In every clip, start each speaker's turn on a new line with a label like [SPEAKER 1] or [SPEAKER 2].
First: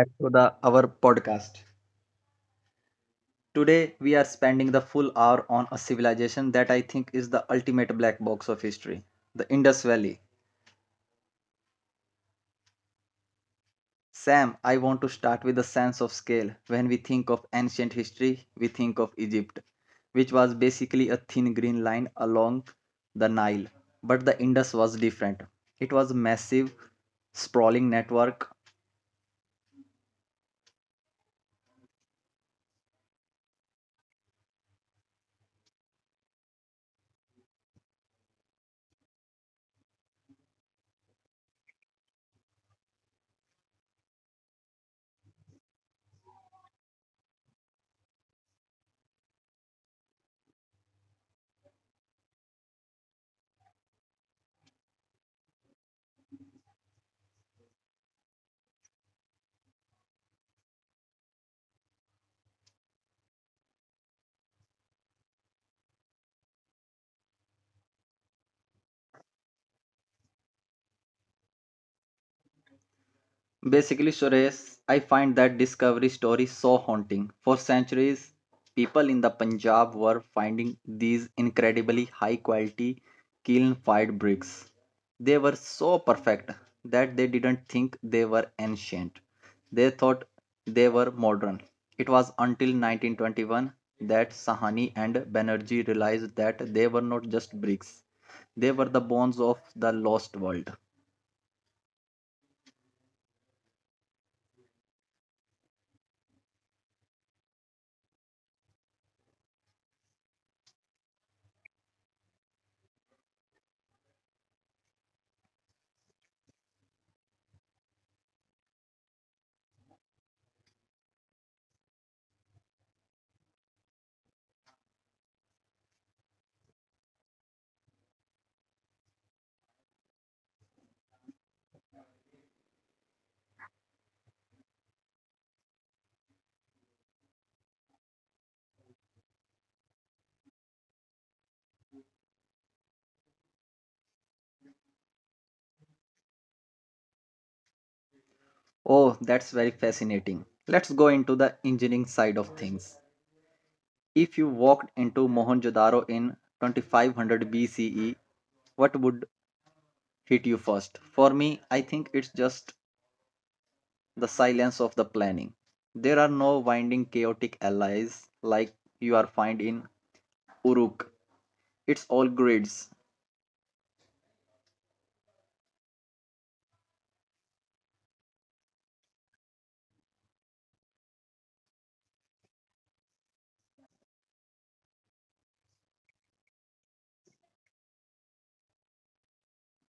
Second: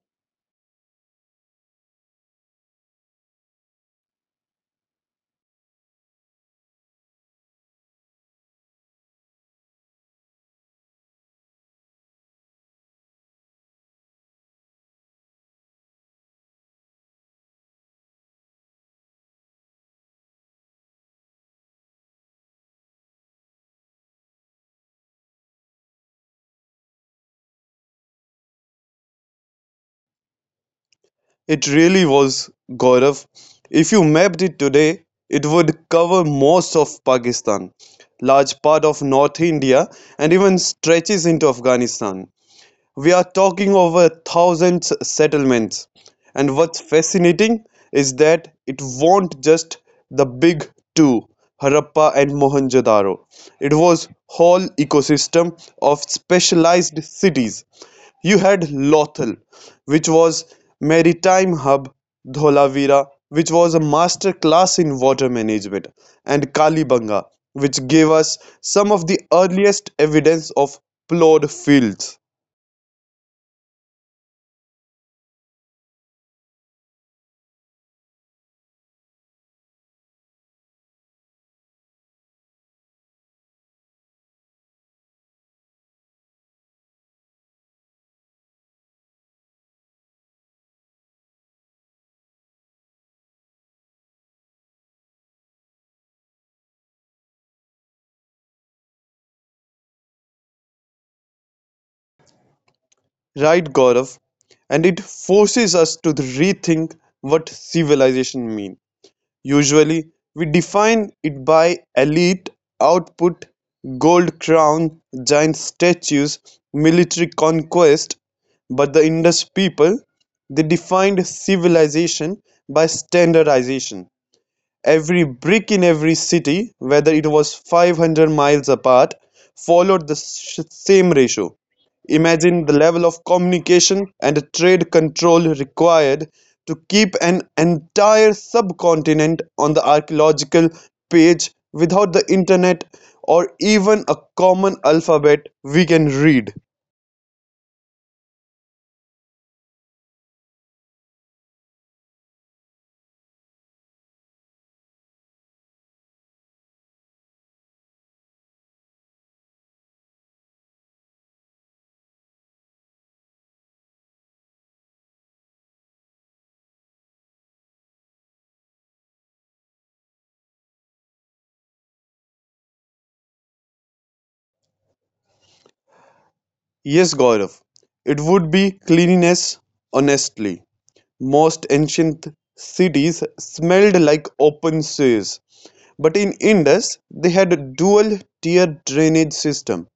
[SPEAKER 1] back to the our podcast. Today we are spending the full hour on a civilization that I think is the ultimate black box of history, the Indus Valley. Sam, I want to start with a sense of scale. When we think of ancient history, we think of Egypt, which was basically a thin green line along the Nile. But the Indus was different. It was a massive, sprawling network.
[SPEAKER 2] It really was, Gaurav. If you mapped it today, it would cover most of Pakistan, large part of North India, and even stretches into Afghanistan. We're talking over thousands settlements, and what's fascinating is that it won't just the big two, Harappa and Mohenjo-daro. It was whole ecosystem of specialized cities. You had Lothal, which was maritime hub, Dholavira, which was a master class in water management, and Kalibanga, which gave us some of the earliest evidence of plowed fields.
[SPEAKER 1] Basically, Suresh, I find that discovery story so haunting. For centuries, people in the Punjab were finding these incredibly high quality kiln fired bricks. They were so perfect that they didn't think they were ancient. They thought they were modern. It was until 1921 that Sahani and Banerjee realized that they were not just bricks, they were the bones of the lost world.
[SPEAKER 2] Right, Gaurav, and it forces us to rethink what civilization means. Usually, we define it by elite output, gold crown, giant statues, military conquest, but the Indus people, they defined civilization by standardization. Every brick in every city, whether it was 500 miles apart, followed the same ratio. Imagine the level of communication and trade control required to keep an entire subcontinent on the archaeological page without the internet or even a common alphabet we can read.
[SPEAKER 1] Oh, that's very fascinating. Let's go into the engineering side of things. If you walked into Mohenjo-daro in 2500 BCE, what would hit you first? For me, I think it's just the silence of the planning. There are no winding chaotic allies like you are find in Uruk. It's all grids.
[SPEAKER 2] Yes, Gaurav, it would be cleanliness, honestly. Most ancient cities smelled like open sewers, but in Indus they had a dual-tier drainage system.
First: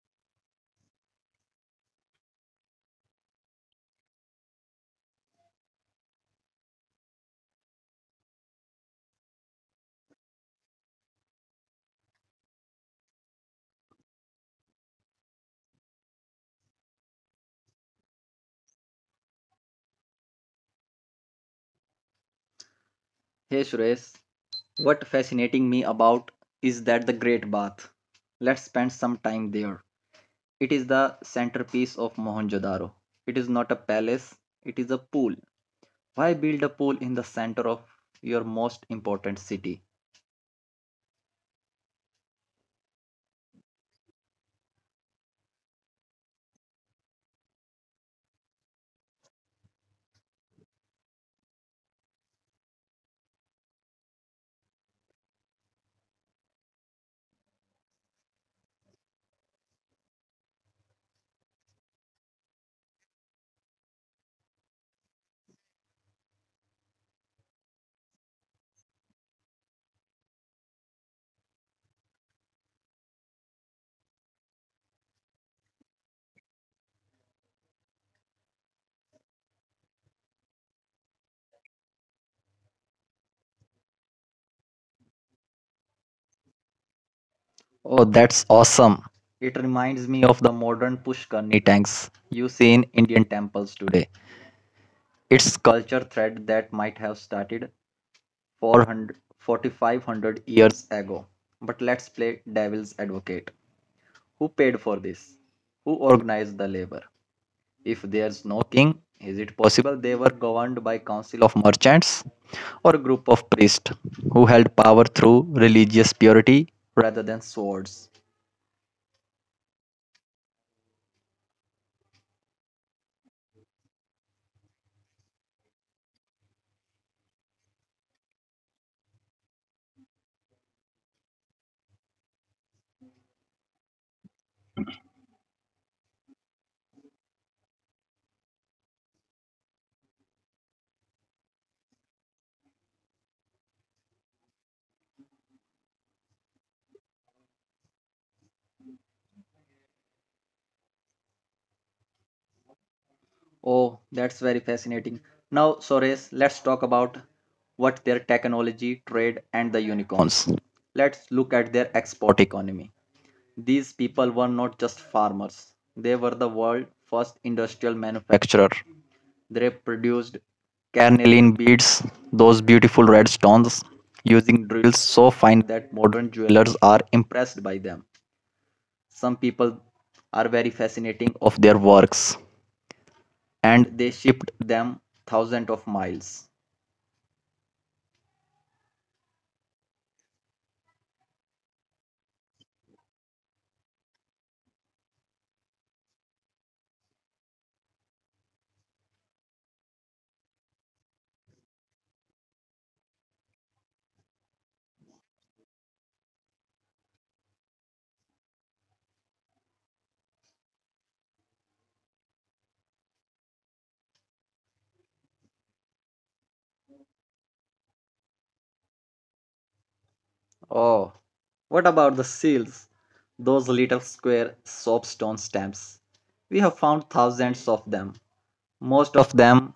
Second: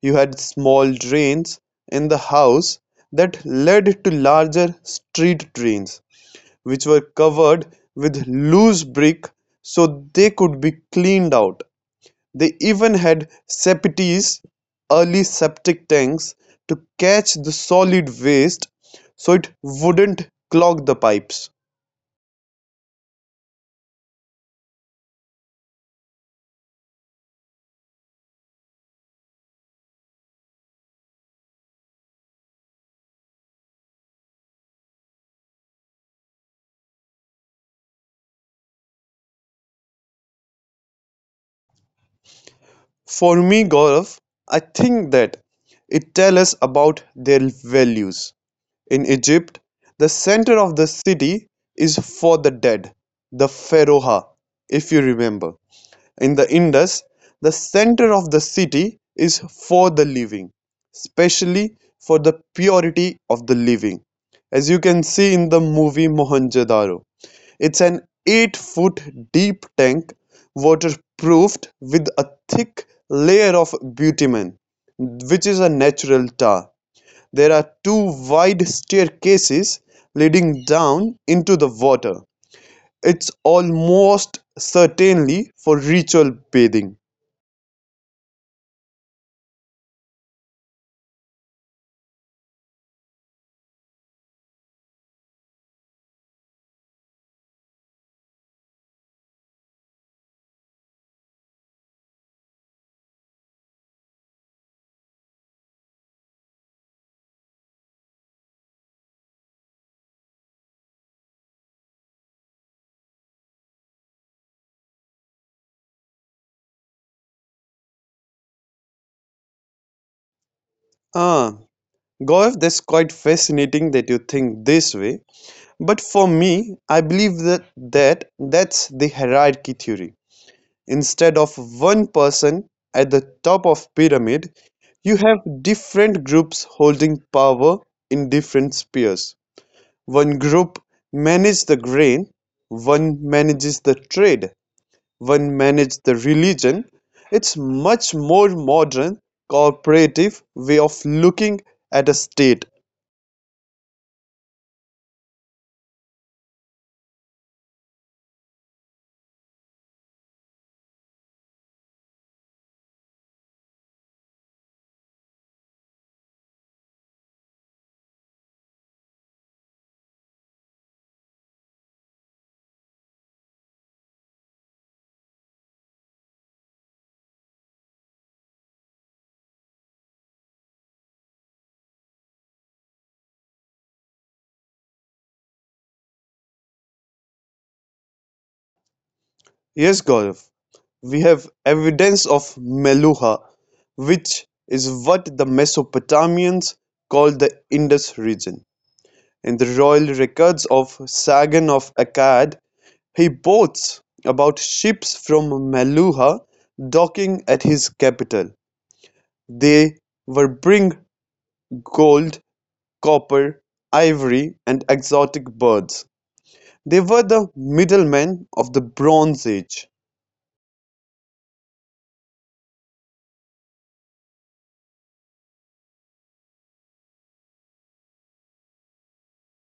[SPEAKER 2] You had small drains in the house that led to larger street drains, which were covered with loose brick so they could be cleaned out. They even had septies, early septic tanks, to catch the solid waste so it wouldn't clog the pipes.
[SPEAKER 1] Hey Suresh, what fascinating me about is that the Great Bath. Let's spend some time there. It is the centerpiece of Mohenjo-daro. It is not a palace, it is a pool. Why build a pool in the center of your most important city?
[SPEAKER 2] For me, Gaurav, I think that it tells us about their values. In Egypt, the center of the city is for the dead, the Pharaoh, if you remember. In the Indus, the center of the city is for the living, especially for the purity of the living, as you can see in the movie Mohenjo-daro. It's an 8-foot deep tank, waterproofed with a thick layer of bitumen, which is a natural tar. There are two wide staircases leading down into the water. It's almost certainly for ritual bathing.
[SPEAKER 1] Oh, that's awesome. It reminds me of the modern Pushkarni tanks you see in Indian temples today. It's culture thread that might have started 400 4500 years ago. But let's play devil's advocate. Who paid for this? Who organized the labor? If there's no king, is it possible they were governed by council of merchants or a group of priests who held power through religious purity rather than swords?
[SPEAKER 2] Ah, Gaurav, that's quite fascinating that you think this way. But for me, I believe that that's the hierarchy theory. Instead of one person at the top of pyramid, you have different groups holding power in different spheres. One group manages the grain, one manages the trade, one manages the religion. It's much more modern cooperative way of looking at a state.
[SPEAKER 1] Oh, that's very fascinating. Now, Sores, let's talk about what their technology, trade, and the unicorns. Let's look at their export economy. These people were not just farmers, they were the world's first industrial manufacturer. They produced carnelian beads, those beautiful red stones, using drills so fine that modern jewelers are impressed by them. Some people are very fascinating of their works and they shipped them thousands of miles.
[SPEAKER 2] Yes, Gaurav, we have evidence of Meluha, which is what the Mesopotamians called the Indus region. In the royal records of Sagan of Akkad, he boasts about ships from Maluha docking at his capital. They were-bring gold, copper, ivory and exotic birds. They were the middlemen of the Bronze Age.
[SPEAKER 1] Oh, what about the seals? Those little square soapstone stamps. We have found thousands of them. Most of them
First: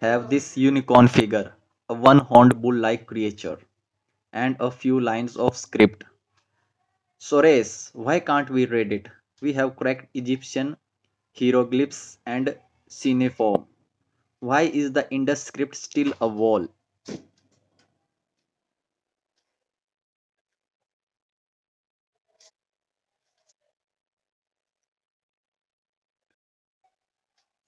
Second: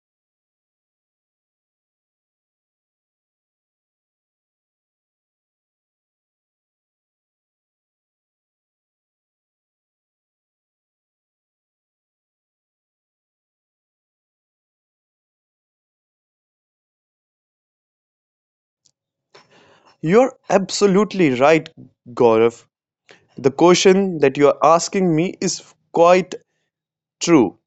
[SPEAKER 1] have this unicorn figure, a one horned bull like creature, and a few lines of script. Sores, why can't we read it? We have cracked Egyptian hieroglyphs and cuneiform. Why is the Indus script still a wall?
[SPEAKER 2] You're absolutely right, Gaurav. The question that you are asking me is quite true.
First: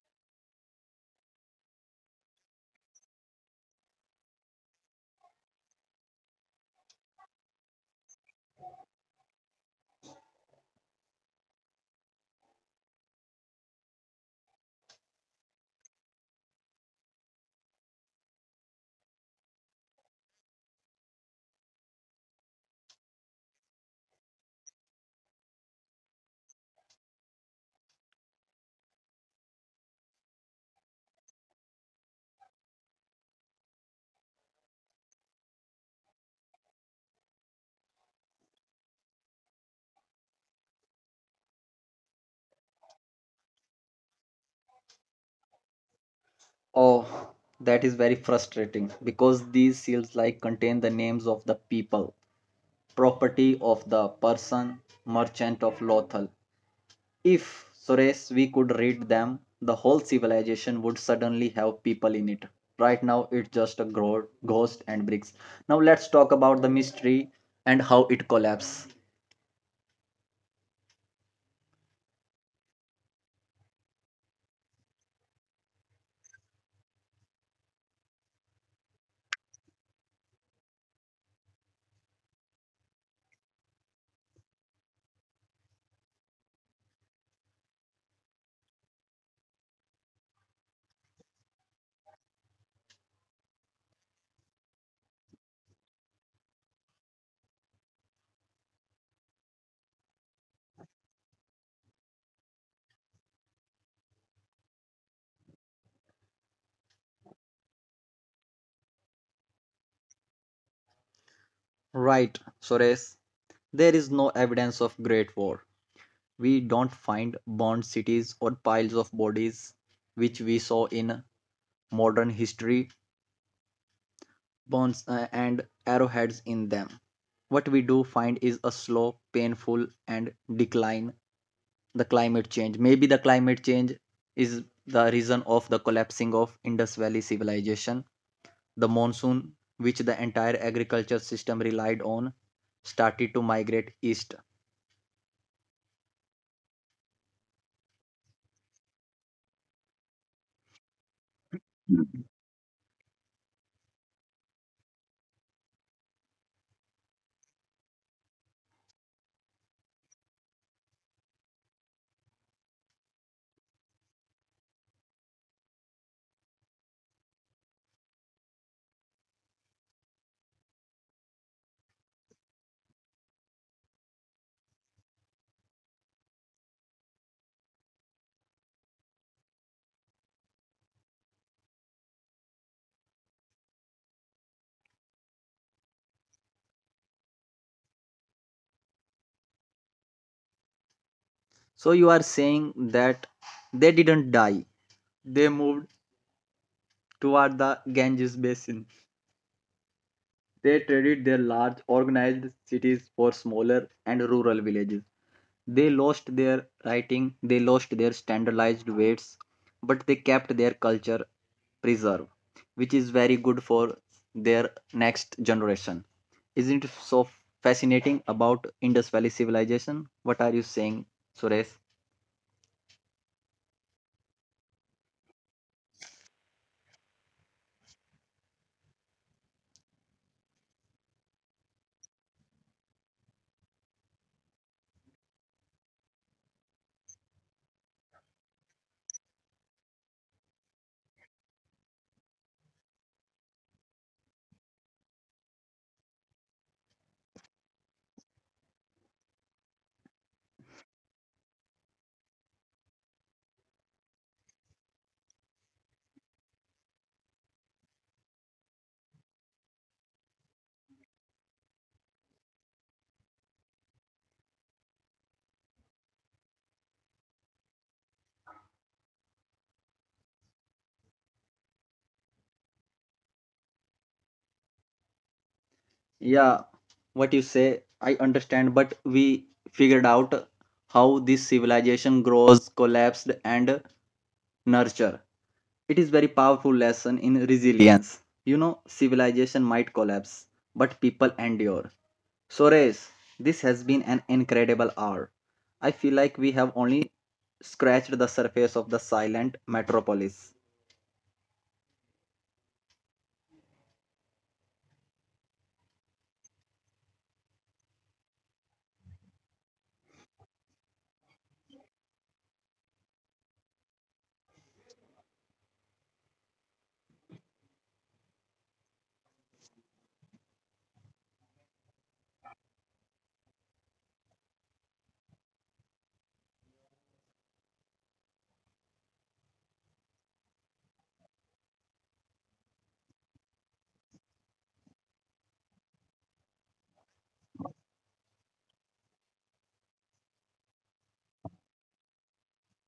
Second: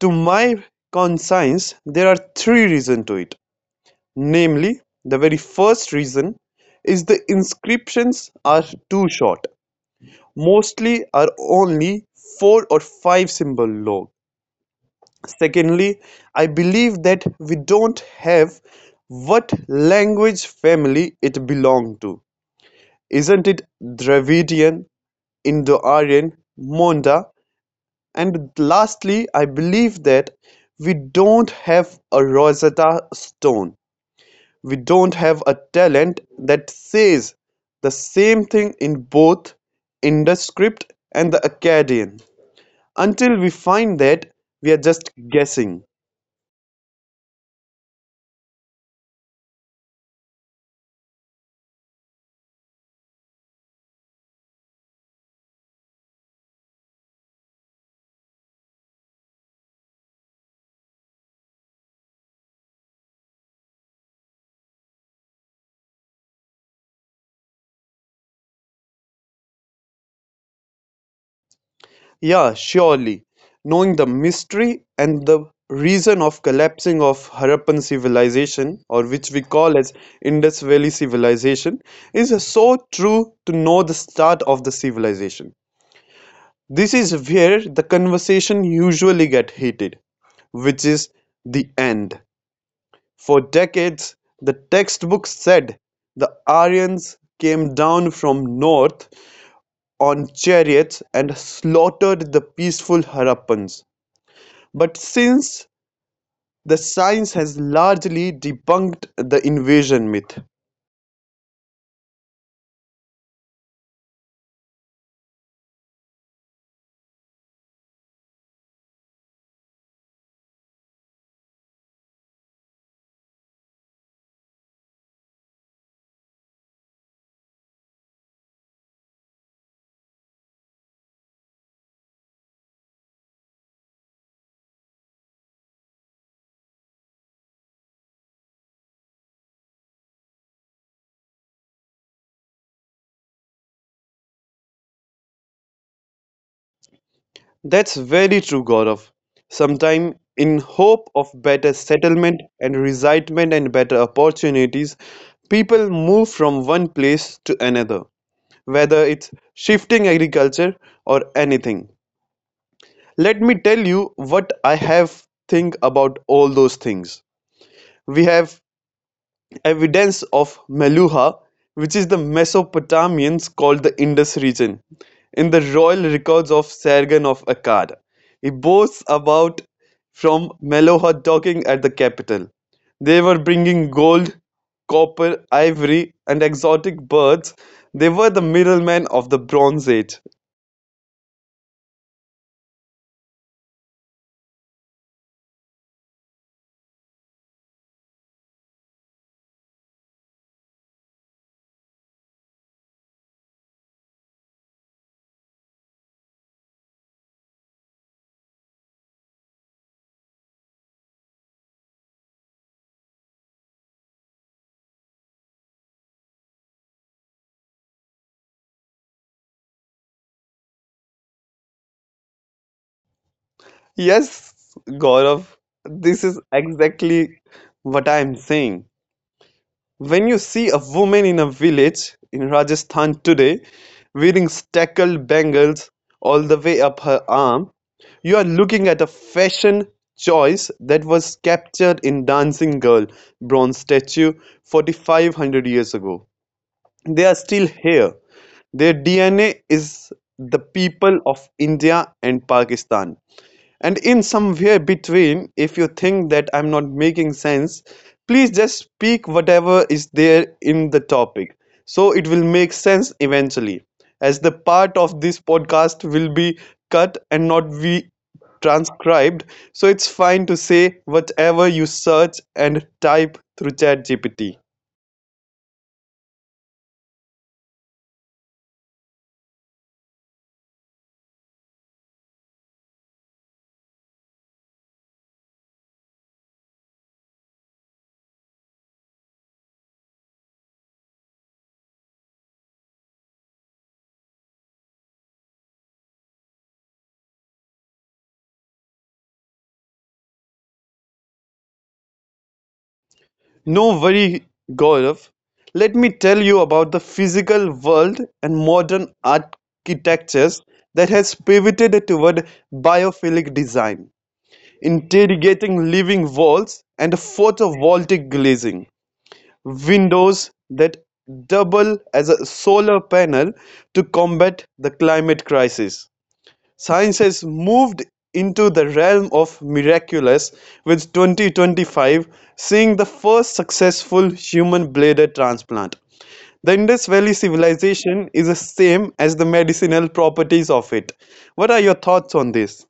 [SPEAKER 2] To my conscience, there are three reasons to it. Namely, the very first reason is the inscriptions are too short, mostly are only 4 or 5 symbol long. Secondly, I believe that we don't have what language family it belonged to. Isn't it Dravidian, Indo-Aryan, Monda? And lastly, I believe that we don't have a Rosetta Stone. We don't have a talent that says the same thing in both in the script and the Akkadian. Until we find that, we are just guessing.
[SPEAKER 1] Oh, that is very frustrating because these seals like contain the names of the people, property of the person, merchant of Lothal. If, Suresh, we could read them, the whole civilization would suddenly have people in it. Right now, it's just a ghost and bricks. Now, let's talk about the mystery and how it collapsed.
[SPEAKER 2] Yeah, surely. Knowing the mystery and the reason of collapsing of Harappan civilization, or which we call as Indus Valley civilization, is so true to know the start of the civilization. This is where the conversation usually gets heated, which is the end. For decades, the textbooks said the Aryans came down from north on chariots and slaughtered the peaceful Harappans. But since the science has largely debunked the invasion myth.
[SPEAKER 1] Right, Suresh, there is no evidence of Great War. We don't find burned cities or piles of bodies, which we saw in modern history. Bones and arrowheads in them. What we do find is a slow, painful, and decline the climate change. Maybe the climate change is the reason of the collapsing of Indus Valley civilization. The monsoon, which the entire agriculture system relied on, started to migrate east.
[SPEAKER 2] That's very true, Gaurav. Sometime, in hope of better settlement and resettlement and better opportunities, people move from one place to another, whether it's shifting agriculture or anything. Let me tell you what I have think about all those things. We have evidence of Meluha, which is the Mesopotamians called the Indus region, in the royal records of Sargon of Akkad. He boasts about from Meluha dockings at the capital. They were bringing gold, copper, ivory, and exotic birds. They were the middlemen of the Bronze Age.
[SPEAKER 1] So you are saying that they didn't die. They moved toward the Ganges basin. They traded their large organized cities for smaller and rural villages. They lost their writing, they lost their standardized weights, but they kept their culture preserved, which is very good for their next generation. Isn't it so fascinating about Indus Valley civilization? What are you saying, Suresh?
[SPEAKER 2] Yes, Gaurav, this is exactly what I am saying. When you see a woman in a village in Rajasthan today wearing stackled bangles all the way up her arm, you are looking at a fashion choice that was captured in Dancing Girl bronze statue 4500 years ago. They are still here. Their DNA is the people of India and Pakistan. And in somewhere between, if you think that I'm not making sense, please just speak whatever is there in the topic. So it will make sense eventually. As the part of this podcast will be cut and not be transcribed, so it's fine to say whatever you search and type through ChatGPT.
[SPEAKER 1] Yeah, what you say, I understand, but we figured out how this civilization grows, collapsed, and nurture. It is very powerful lesson in resilience. You know, civilization might collapse, but people endure. So Suresh, this has been an incredible hour. I feel like we have only scratched the surface of the silent metropolis.
[SPEAKER 2] No worry, Gaurav. Let me tell you about the physical world and modern architectures that has pivoted toward biophilic design, interrogating living walls and photovoltaic glazing, windows that double as a solar panel to combat the climate crisis. Science has moved into the realm of miraculous with "2025" seeing the first successful human bladder transplant. The Indus Valley civilization is the same as the medicinal properties of it. What are your thoughts on this?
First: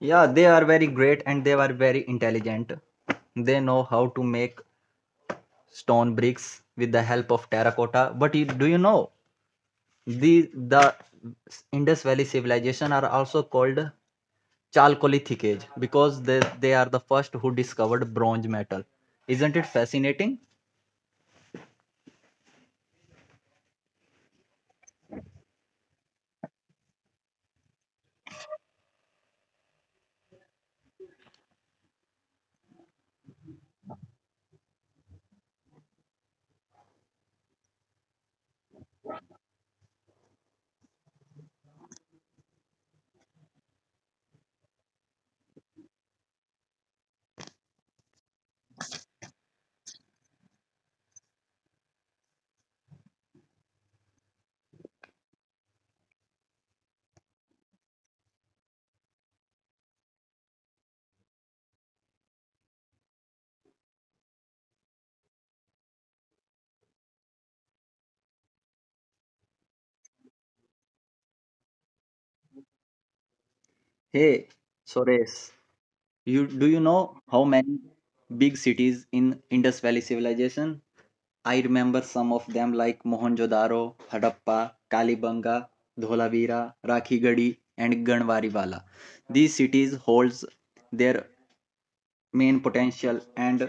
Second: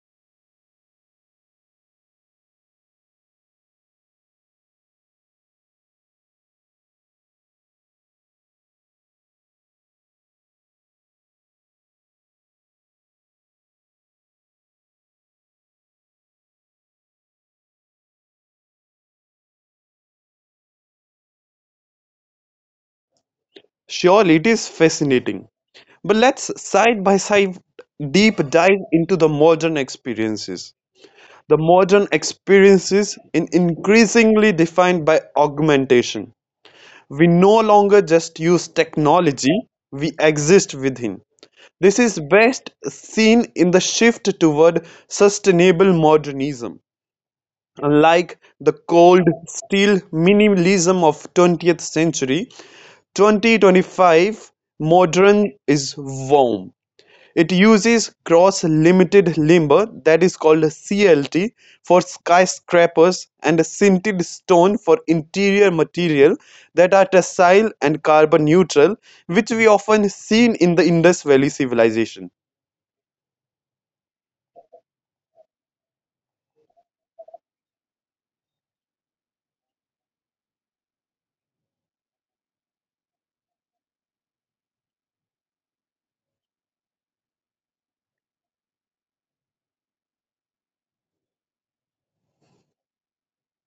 [SPEAKER 1] Yeah, they are very great and they are very intelligent. They know how to make stone bricks with the help of terracotta. But you, do you know the Indus Valley civilization are also called Chalcolithic Age because they are the first who discovered bronze metal. Isn't it fascinating?
[SPEAKER 2] Surely it is fascinating. But let's side by side deep dive into the modern experiences. The modern experiences in increasingly defined by augmentation. We no longer just use technology, we exist within. This is best seen in the shift toward sustainable modernism. Unlike the cold steel minimalism of 20th century, 2025 modern is warm. It uses cross-limited limber that is called clt for skyscrapers and sintered stone for interior material that are tessile and carbon neutral, which we often seen in the Indus Valley civilization.
[SPEAKER 1] Hey, Sores, you do you know how many big cities in Indus Valley civilization? I remember some of them like Mohenjo-daro, Hadappa, Kalibanga, Dholavira, Rakhigadi, and Ganwariwala. These cities holds their main potential and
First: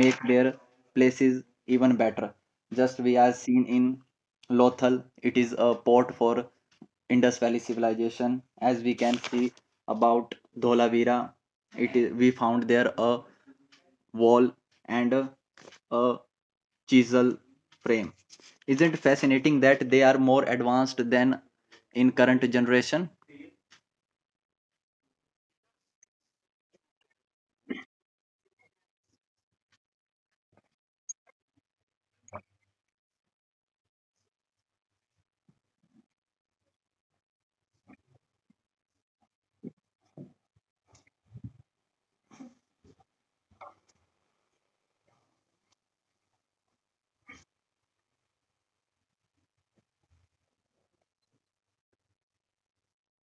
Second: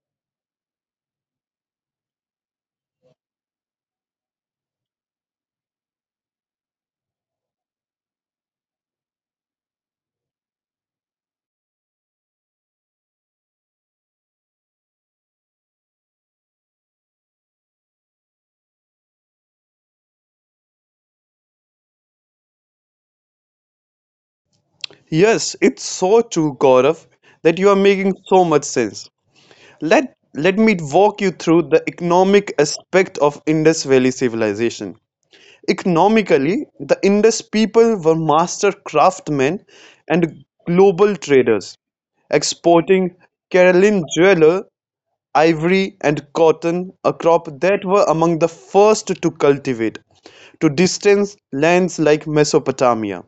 [SPEAKER 1] make their places even better. Just we are seen in Lothal, it is a port for Indus Valley civilization. As we can see about Dholavira, it is we found there a wall and a chisel frame. Isn't fascinating that they are more advanced than in current generation?
[SPEAKER 2] Yes, it's so true, Gaurav, that you are making so much sense. Let me walk you through the economic aspect of Indus Valley civilization. Economically, the Indus people were master craftsmen and global traders, exporting Caroline jewelry, ivory, and cotton, a crop that were among the first to cultivate, to distant lands like Mesopotamia.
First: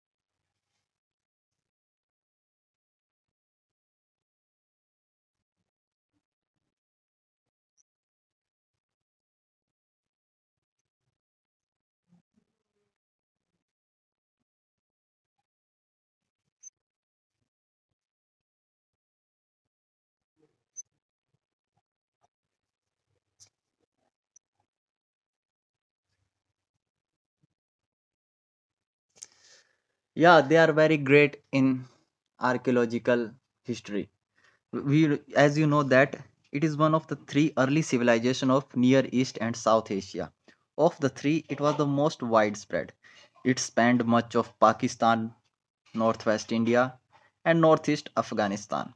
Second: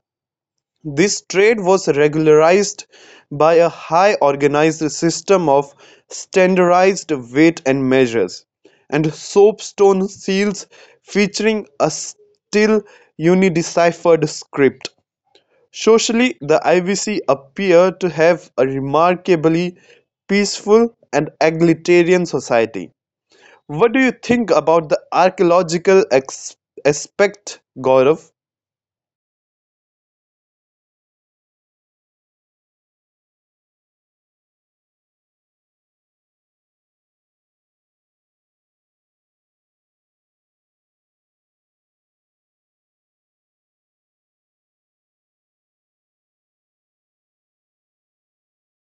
[SPEAKER 2] This trade was regularized by a highly organized system of standardized weights and measures and soapstone seals featuring a still undeciphered script. Socially, the IVC appear to have a remarkably peaceful and egalitarian society. What do you think about the archaeological aspect, Gaurav?
[SPEAKER 1] Yeah, they are very great in archaeological history. We as you know that it is one of the three early civilization of near east and south asia of the three it was the most widespread. It spanned much of Pakistan, northwest India, and northeast Afghanistan.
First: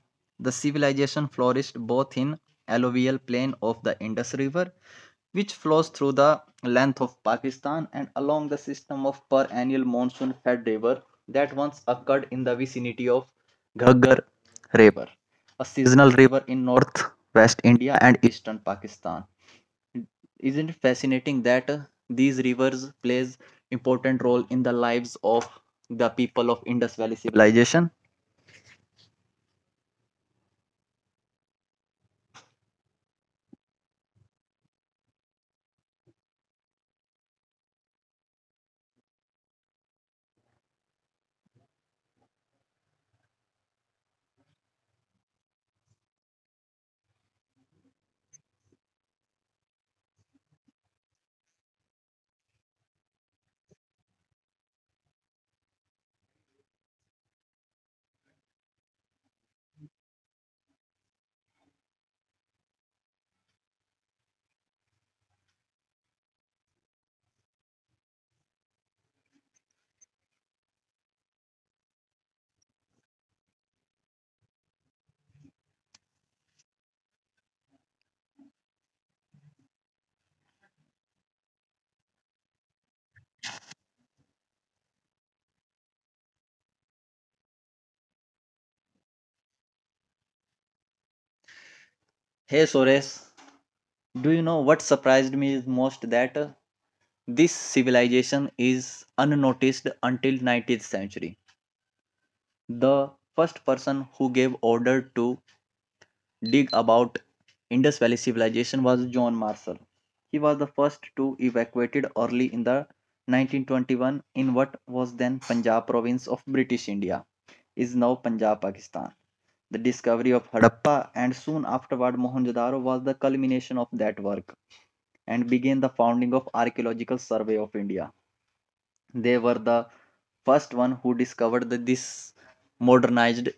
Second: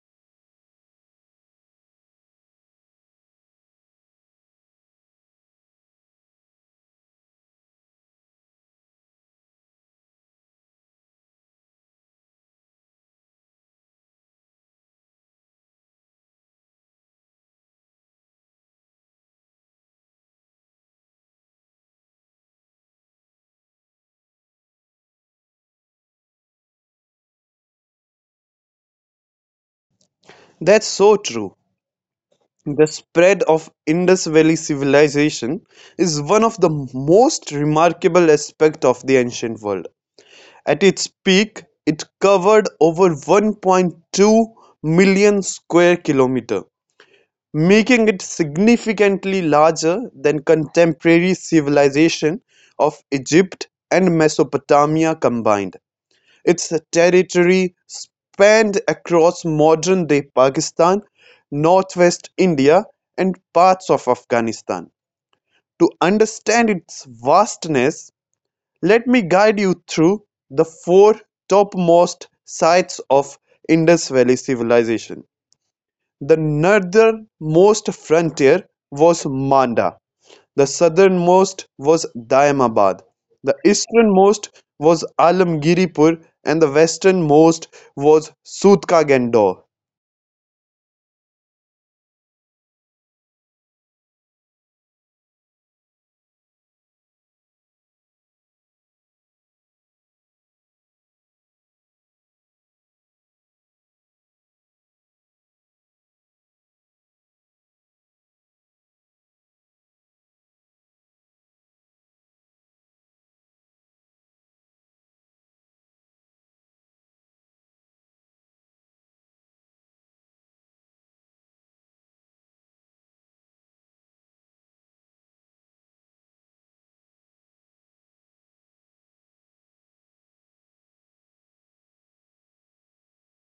[SPEAKER 1] The civilization flourished both in alluvial plain of the Indus river, which flows through the length of Pakistan and along the system of perennial monsoon fed river that once occurred in the vicinity of Ghaggar river, a seasonal river in northwest India and eastern Pakistan. Isn't it fascinating that these rivers plays important role in the lives of the people of Indus Valley civilization?
[SPEAKER 2] That's so true. The spread of Indus Valley civilization is one of the most remarkable aspects of the ancient world. At its peak, it covered over 1.2 million square kilometers, making it significantly larger than contemporary civilization of Egypt and Mesopotamia combined. Its territory spanned across modern-day Pakistan, northwest India, and parts of Afghanistan. To understand its vastness, let me guide you through the four topmost sites of Indus Valley Civilization. The northernmost frontier was Manda, the southernmost was Daimabad, the easternmost was Alamgirpur, and the westernmost was Sootkandagar.
[SPEAKER 1] Hey Suresh, do you know what surprised me is most that this civilization is unnoticed until 19th century. The first person who gave order to dig about Indus Valley civilization was John Marshall. He was the first to evacuated early in the 1921 in what was then Punjab province of British India, is now Punjab, Pakistan. The discovery of Harappa and soon afterward Mohenjo-daro was the culmination of that work and began the founding of Archaeological Survey of India. They were the first one who discovered the, this modernized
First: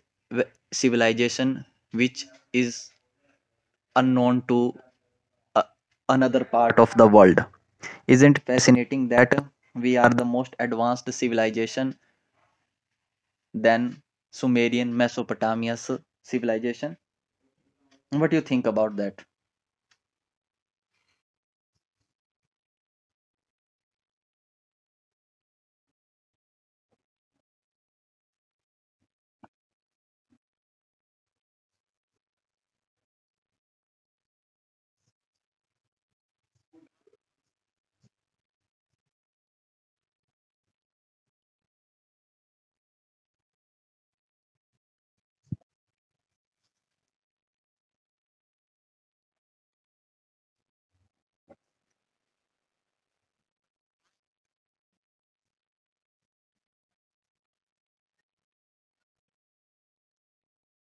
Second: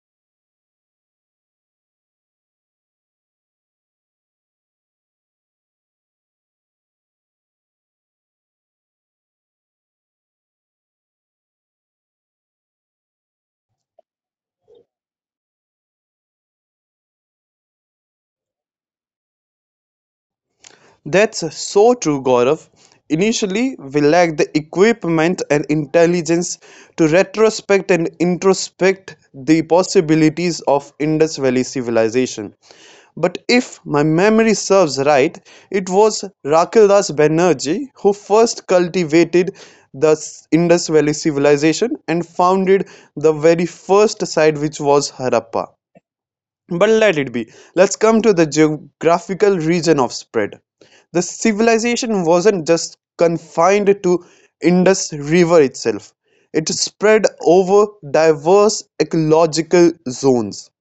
[SPEAKER 1] civilization which is unknown to uh, another part of the world. Isn't fascinating that we are the most advanced civilization than Sumerian Mesopotamia's civilization? What do you think about that?
[SPEAKER 2] That's so true, Gaurav. Initially, we lacked the equipment and intelligence to retrospect and introspect the possibilities of Indus Valley civilization. But if my memory serves right, it was Rakildas Banerjee who first cultivated the Indus Valley civilization and founded the very first site, which was Harappa. But let it be. Let's come to the geographical region of spread. The civilization wasn't just confined to Indus River itself. It spread over diverse ecological zones.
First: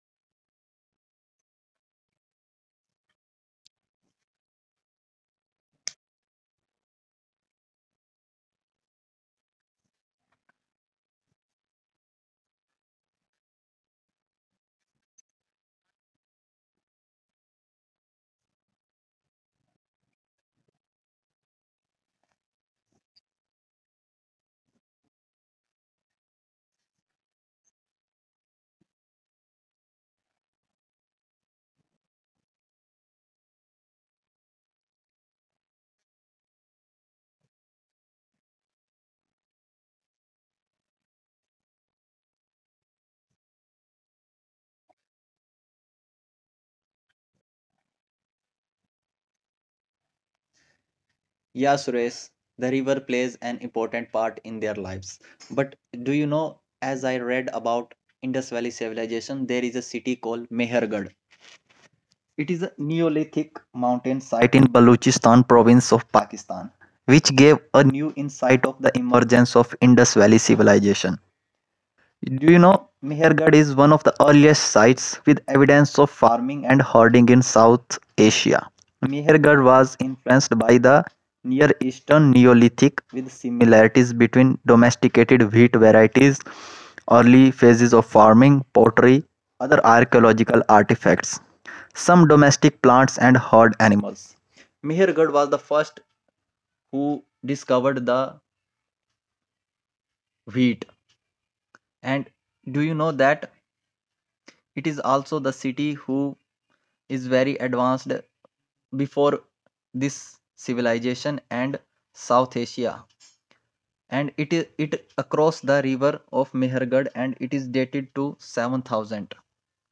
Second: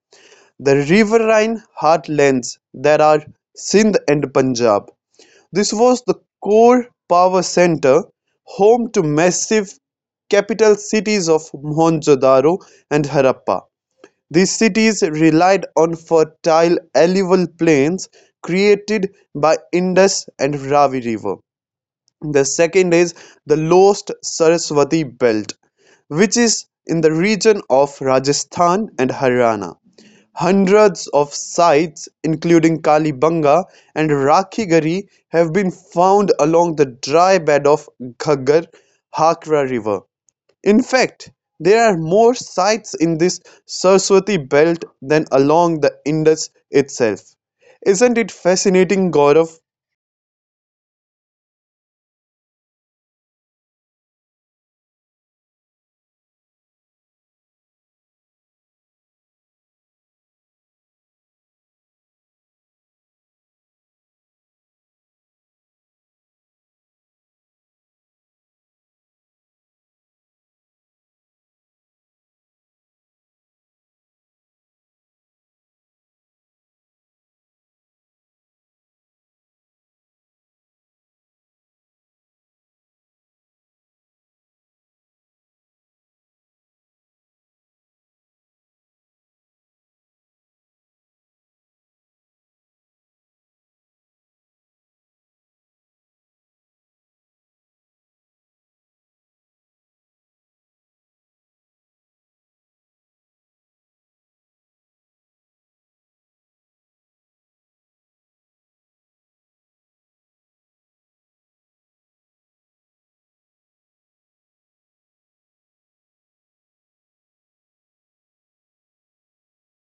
[SPEAKER 2] The riverine heartlands that are Sindh and Punjab. This was the core power center, home to massive capital cities of Mohenjo-daro and Harappa. These cities relied on fertile alluvial plains created by Indus and Ravi River. The second is the Lost Saraswati belt, which is in the region of Rajasthan and Haryana. Hundreds of sites, including Kalibanga and Rakhi have been found along the dry bed of Ghaggar Hakra River. In fact, there are more sites in this Saraswati belt than along the Indus itself. Isn't it fascinating, Gaurav?
[SPEAKER 1] Yeah, Suresh, the river plays an important part in their lives. But do you know, as I read about Indus Valley civilization, there is a city called Mehergarh. It is a Neolithic mountain site in Baluchistan province of Pakistan, which gave a new insight of the emergence of Indus Valley civilization. Do you know Mehergarh is one of the earliest sites with evidence of farming and herding in South Asia. Mehergarh was influenced by the Near Eastern Neolithic with similarities between domesticated wheat varieties, early phases of farming, pottery, other archaeological artifacts, some domestic plants and herd animals. Mehergarh was the first who discovered the wheat and do you know that it is also the city who is very advanced before this civilization and South Asia. And it is it across the river of Mehergad and it is dated to 7000.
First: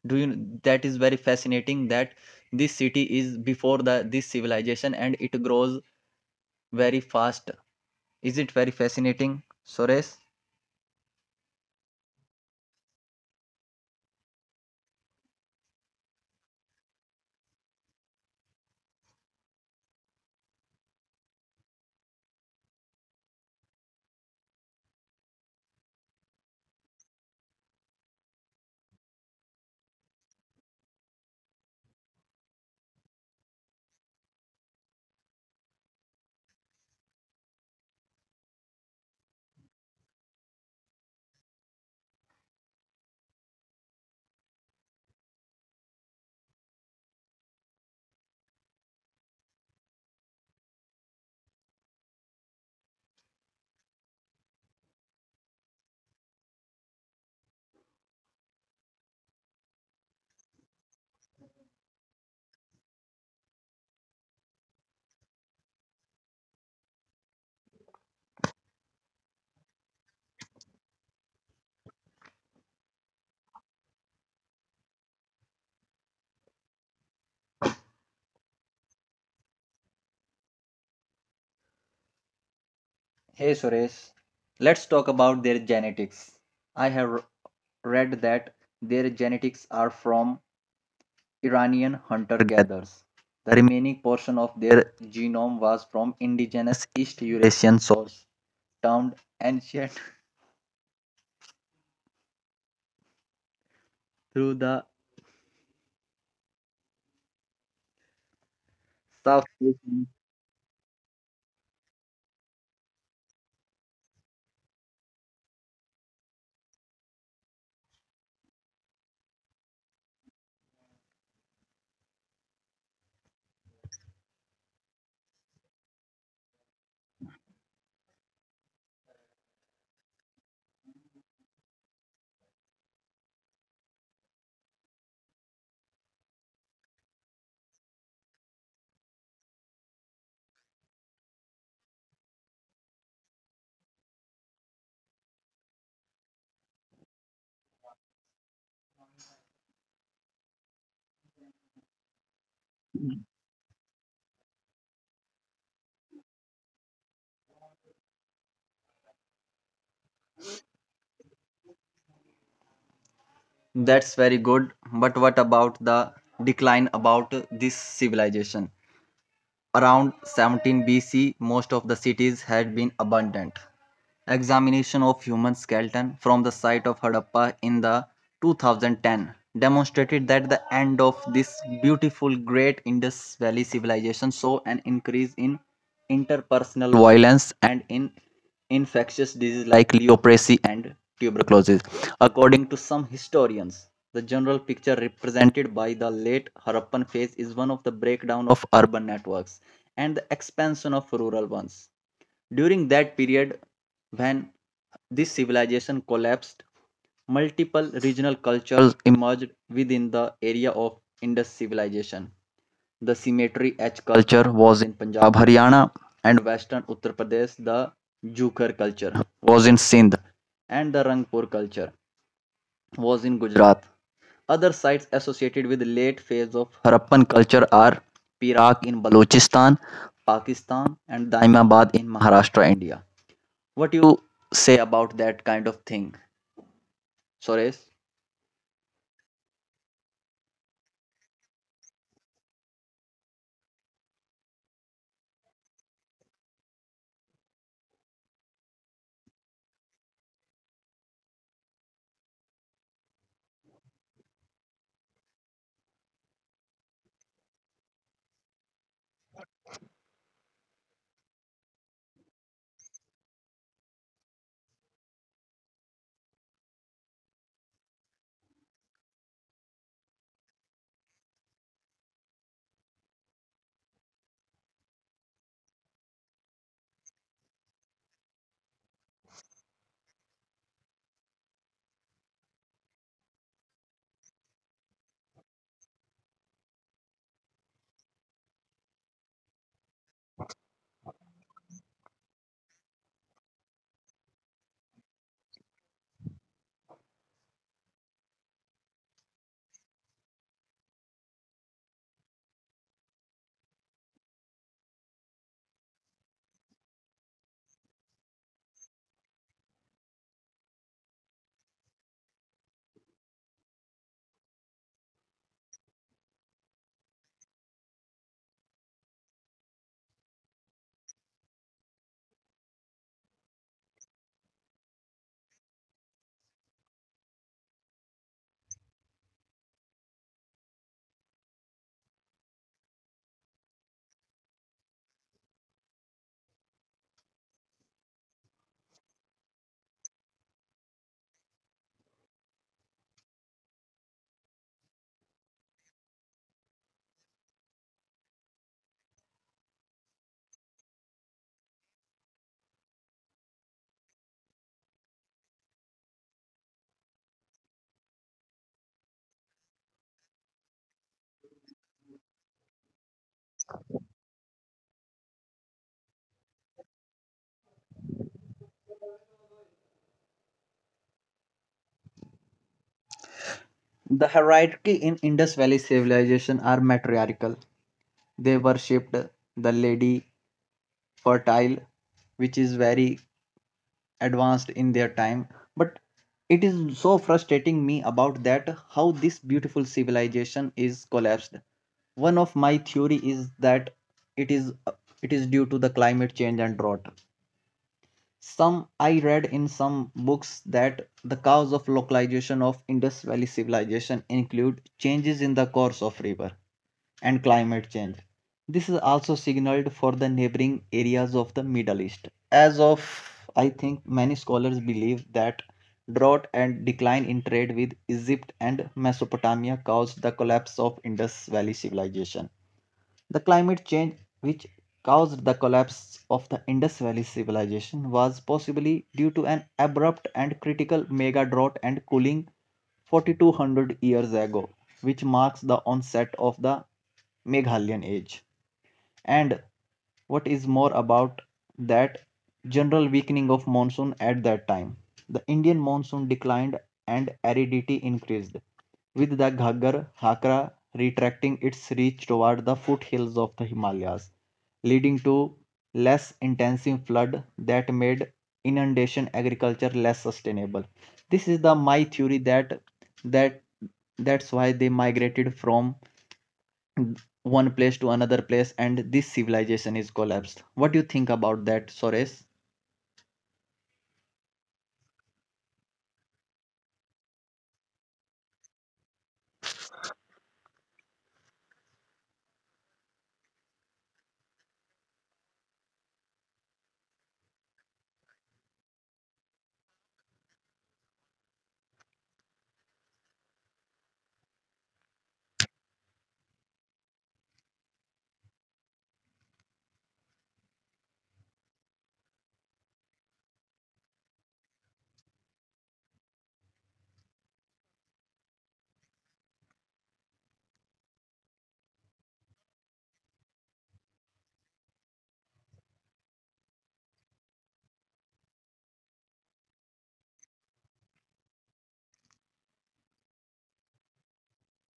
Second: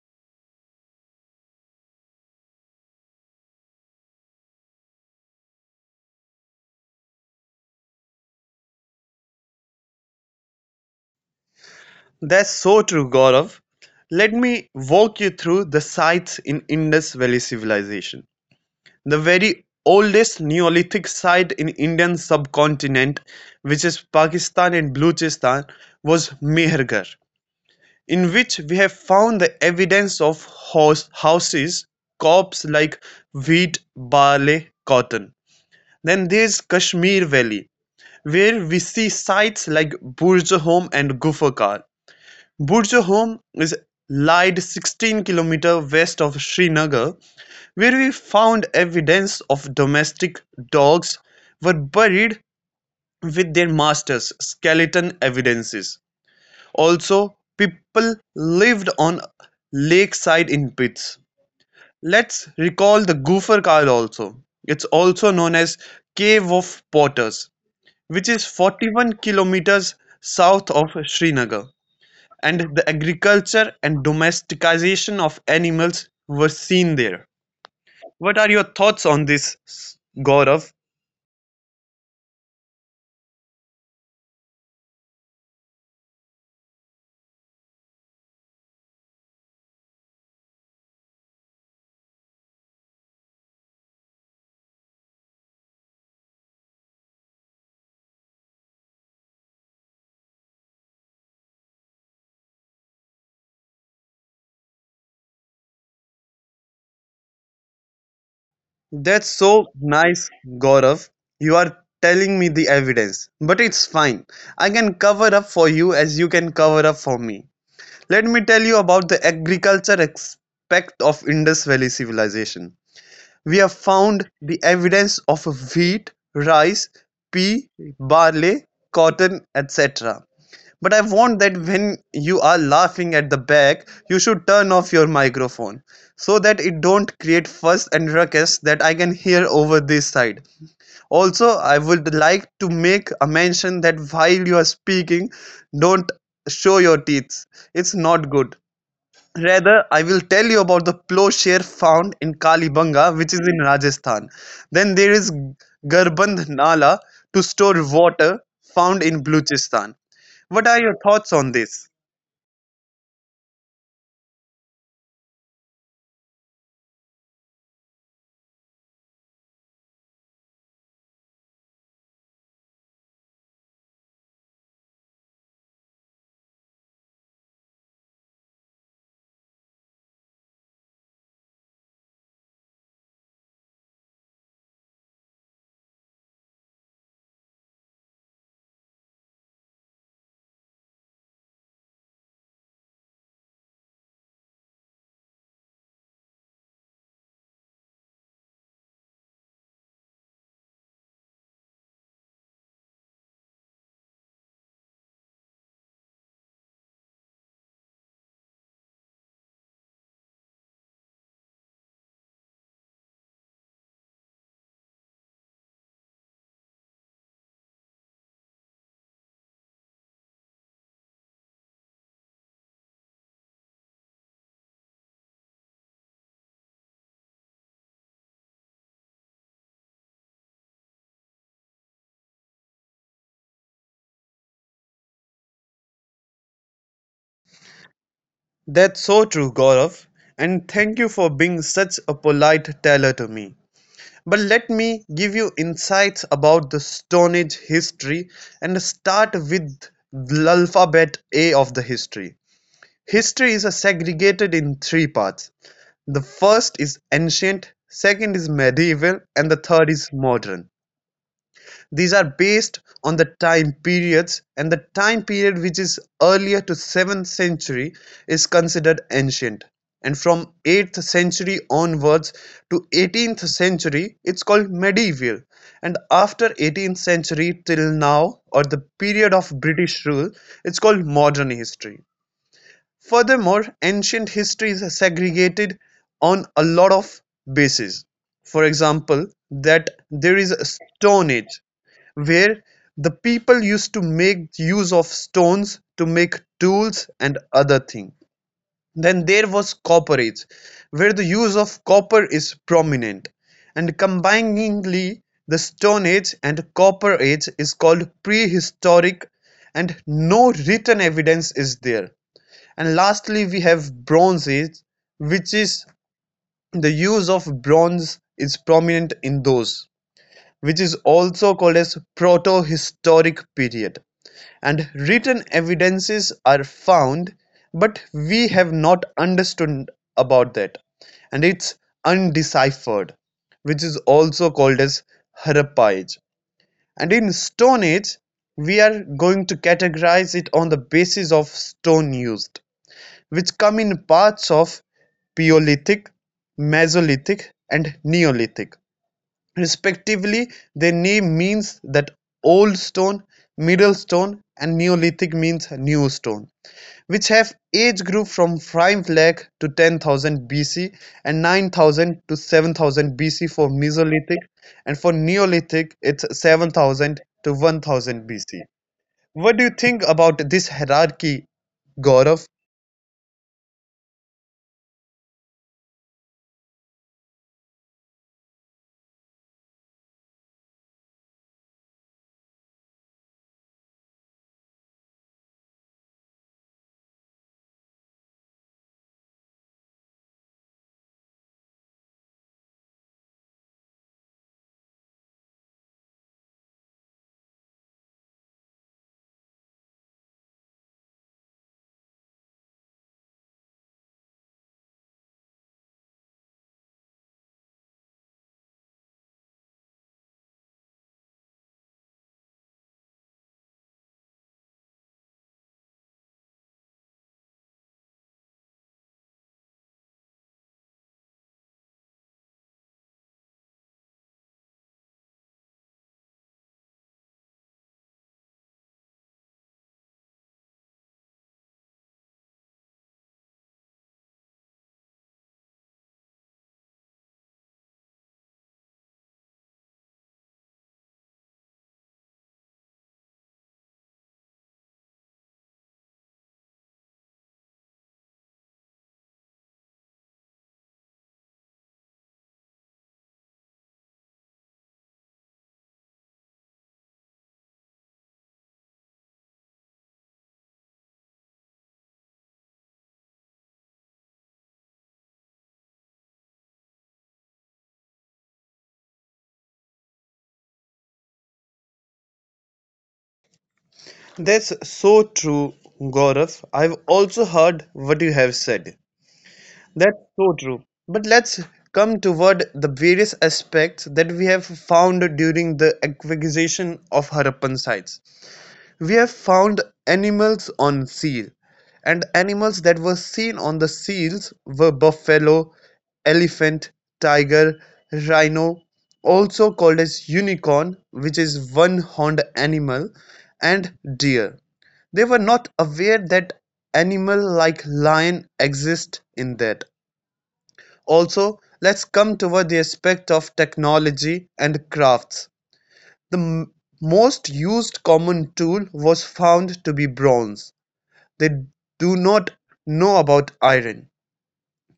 [SPEAKER 1] Do you that is very fascinating that this city is before the this civilization and it grows very fast. Is it very fascinating, Suresh?
[SPEAKER 2] That's so true, Gaurav. Let me walk you through the sites in Indus Valley Civilization. The very oldest Neolithic site in Indian subcontinent, which is Pakistan and Balochistan, was Mehergarh, in which we have found the evidence of horse houses, crops like wheat, barley, cotton. Then there's Kashmir Valley, where we see sites like Burj and Gufakar. Burj is lied 16 kilometers west of Srinagar, where we found evidence of domestic dogs were buried with their masters, skeleton evidences. Also, people lived on lakeside in pits. Let's recall the Gopher Cave also. It's also known as Cave of Potters, which is 41 kilometers south of Srinagar, and the agriculture and domestication of animals were seen there. What are your thoughts on this, Gaurav?
[SPEAKER 1] Hey Suresh, let's talk about their genetics. I have read that their genetics are from Iranian hunter-gatherers. The remaining portion of their genome was from indigenous East Eurasian source, termed ancient through the
[SPEAKER 2] That's
[SPEAKER 1] South
[SPEAKER 2] so
[SPEAKER 1] Asian.
[SPEAKER 2] nice, Gaurav. You are telling me the evidence. But it's fine. I can cover up for you as you can cover up for me. Let me tell you about the agriculture aspect of Indus Valley civilization. We have found the evidence of wheat, rice, pea, barley, cotton, etc. But I want that when you are laughing at the back, you should turn off your microphone so that it don't create fuss and ruckus that I can hear over this side. Also, I would like to make a mention that while you are speaking, don't show your teeth. It's not good. Rather, I will tell you about the plowshare found in Kalibanga, which is in Rajasthan. Then there is Garband Nala to store water found in Balochistan. What are your thoughts on this?
[SPEAKER 1] That's very good, but what about the decline about this civilization? Around 17 BC, most of the cities had been abandoned. Examination of human skeleton from the site of Harappa in the 2010 demonstrated that the end of this beautiful great Indus Valley civilization saw an increase in interpersonal violence and in infectious diseases like leprosy and tuberculosis. According to some historians, the general picture represented by the late Harappan phase is one of the breakdown of urban networks and the expansion of rural ones. During that period, when this civilization collapsed, multiple regional cultures emerged within the area of Indus civilization. The cemetery H culture was in Punjab, Haryana, and western Uttar Pradesh. The Jukhar culture was in Sindh, and the Rangpur culture was in Gujarat. Other sites associated with late phase of Harappan culture are Pirak in Balochistan, Pakistan, and Daimabad in Maharashtra, India. What you say about that kind of thing, Suresh?
[SPEAKER 2] That's so true, Gaurav, and thank you for being such a polite teller to me. But let me give you insights about the Stone Age history and start with the alphabet A of the history. History is segregated in three parts. The first is ancient, second is medieval, and the third is modern. These are based on the time periods, and the time period which is earlier to seventh century is considered ancient, and from eighth century onwards to eighteenth century it's called medieval, and after eighteenth century till now or the period of British rule it's called modern history. Furthermore, ancient history is segregated on a lot of bases, for example that there is a Stone Age, where the people used to make use of stones to make tools and other things. Then there was Copper Age, where the use of copper is prominent, and combiningly the Stone Age and Copper Age is called prehistoric, and no written evidence is there. And lastly we have Bronze Age, which is the use of bronze is prominent in those, which is also called as protohistoric period, and written evidences are found but we have not understood about that, and it's undeciphered, which is also called as Harappa Age. And in Stone Age, we are going to categorize it on the basis of stone used, which come in parts of Paleolithic, Mesolithic and Neolithic, respectively. Their name means that "old stone", "middle stone" and "Neolithic" means "new stone", which have age group from five lakh to 10,000 BC, and 9,000 to 7,000 BC for Mesolithic, and for Neolithic it's 7,000 to 1,000 BC. What do you think about this hierarchy, Gaurav?
[SPEAKER 1] The hierarchy in Indus Valley civilization are matriarchal. They worshipped the lady fertile, which is very advanced in their time, but it is so frustrating me about that how this beautiful civilization is collapsed. One of my theory is that it is it is due to the climate change and drought. Some I read in some books that the cause of localization of Indus Valley civilization include changes in the course of river and climate change. This is also signaled for the neighboring areas of the Middle East. As of I think many scholars believe that drought and decline in trade with Egypt and Mesopotamia caused the collapse of Indus Valley civilization. The climate change which caused the collapse of the Indus Valley civilization was possibly due to an abrupt and critical mega drought and cooling 4,200 years ago, which marks the onset of the Meghalian age. And what is more about that general weakening of monsoon at that time, the Indian monsoon declined and aridity increased, with the Ghaggar Hakra retracting its reach toward the foothills of the Himalayas, leading to less intensive flood that made inundation agriculture less sustainable. This is the my theory that that that's why they migrated from one place to another place and this civilization is collapsed. What do you think about that, Suresh?
[SPEAKER 2] That's so true, Gaurav. I've also heard what you have said. That's so true. But let's come toward the various aspects that we have found during the acquisition of Harappan sites. We have found animals on seal, and animals that were seen on the seals were buffalo, elephant, tiger, rhino, also called as unicorn, which is one horned animal, and deer. They were not aware that animal like lion exist in that. Also, let's come toward the aspect of technology and crafts. The most used common tool was found to be bronze. They do not know about iron.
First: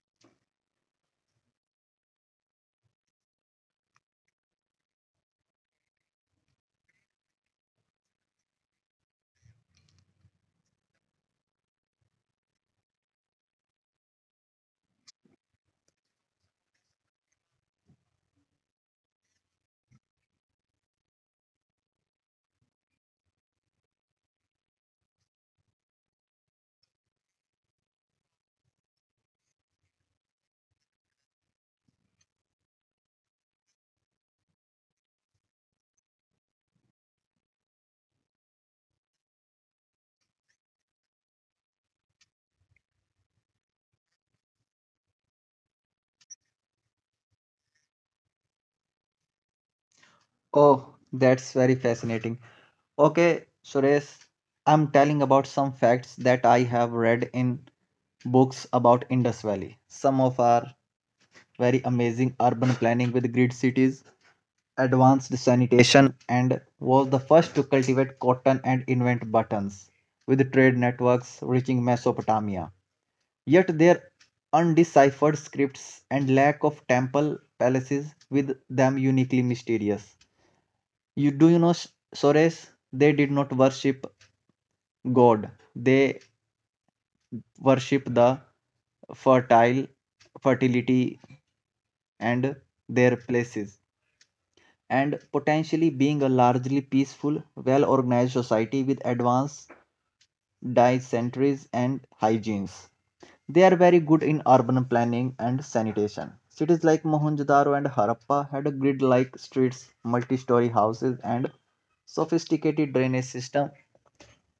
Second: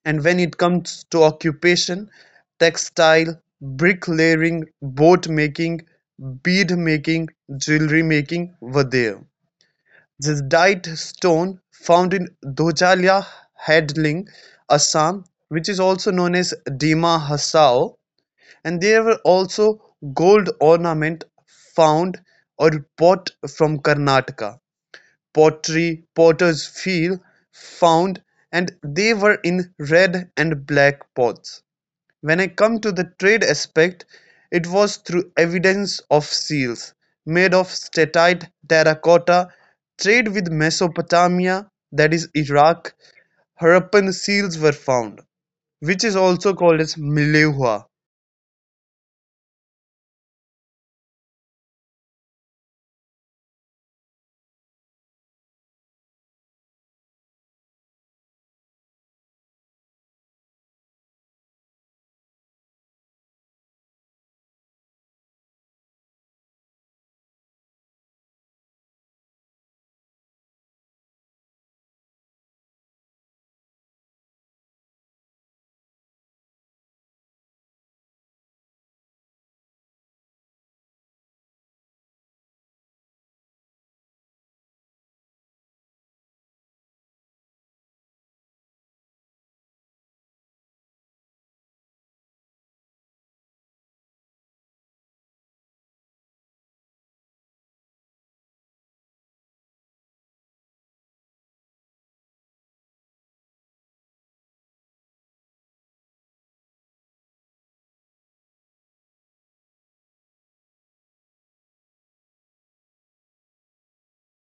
[SPEAKER 2] And when it comes to occupation, textile, bricklaying, boat making, bead making, jewelry making were there. This dyed stone found in Dojalia Hadling, Assam, which is also known as Dima Hasao, and there were also gold ornament found or bought from Karnataka, pottery, potter's wheel found, and they were in red and black pots. When I come to the trade aspect, it was through evidence of seals made of statite terracotta, trade with Mesopotamia, that is Iraq, Harappan seals were found, which is also called as Milehua.
[SPEAKER 1] Oh, that's very fascinating. Okay Suresh, I'm telling about some facts that I have read in books about Indus Valley. Some of are very amazing urban planning with grid cities, advanced sanitation, and was the first to cultivate cotton and invent buttons with trade networks reaching Mesopotamia. Yet their undeciphered scripts and lack of temple palaces with them uniquely mysterious. You do you know Sores? They did not worship God. They worship the fertile fertility and their places and potentially being a largely peaceful well organized society with advanced dysenteries and hygienes. They are very good in urban planning and sanitation. Cities like Mohenjo-daro and Harappa had grid-like streets, multi-story houses, and sophisticated drainage system,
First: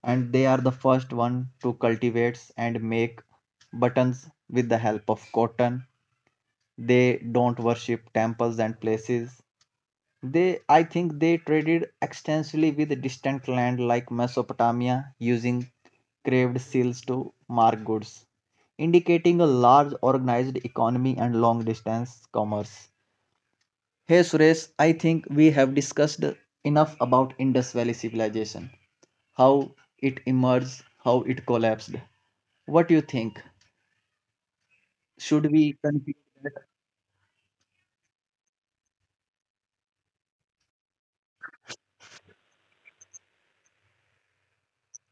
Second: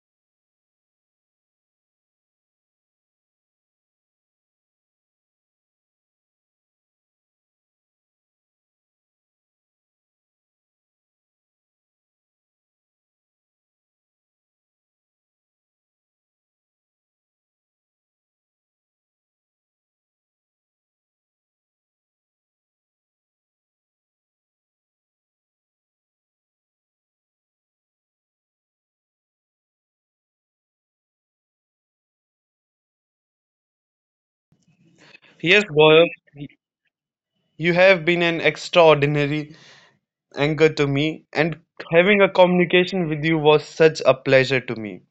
[SPEAKER 1] and they are the first one to cultivate and make buttons with the help of cotton. They don't worship temples and places they, I think, they traded extensively with distant land like Mesopotamia, using craved seals to mark goods, indicating a large organized economy and long distance commerce. Hey Suresh, I think we have discussed enough about Indus Valley civilization, how it emerged, how it collapsed. What do you think? Should
[SPEAKER 2] Yes,
[SPEAKER 1] we
[SPEAKER 2] Gaurav,
[SPEAKER 1] conclude that?
[SPEAKER 2] you have been an extraordinary anchor to me, and having a communication with you was such a pleasure to me.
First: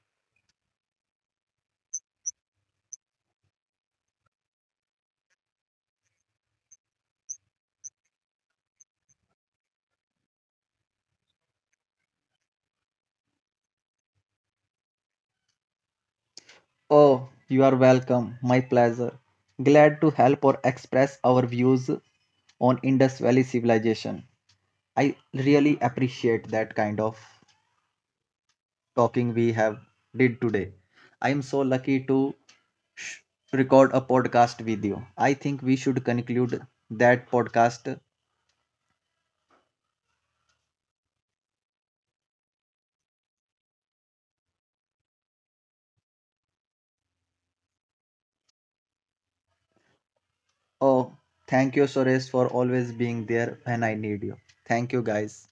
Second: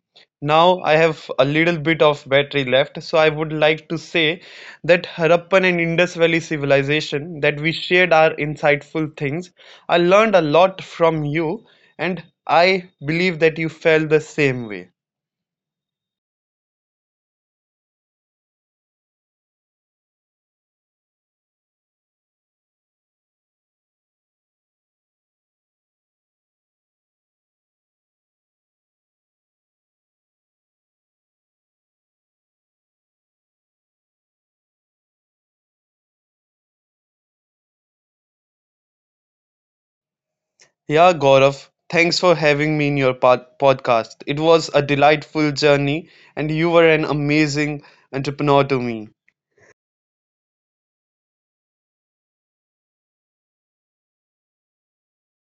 [SPEAKER 2] Now I have a little bit of battery left, so I would like to say that Harappan and Indus Valley civilization that we shared are insightful things. I learned a lot from you, and I believe that you felt the same way.
[SPEAKER 1] Oh, you are welcome. My pleasure. Glad to help or express our views on Indus Valley civilization. I really appreciate that kind of talking we have did today. I am so lucky to sh- record a podcast with you. I think we should conclude that podcast.
[SPEAKER 2] Yeah, Gaurav, thanks for having me in your podcast. It was a delightful journey, and you were an amazing entrepreneur to me.
[SPEAKER 1] Oh, thank you, Suresh, for always being there when I need you. Thank you, guys.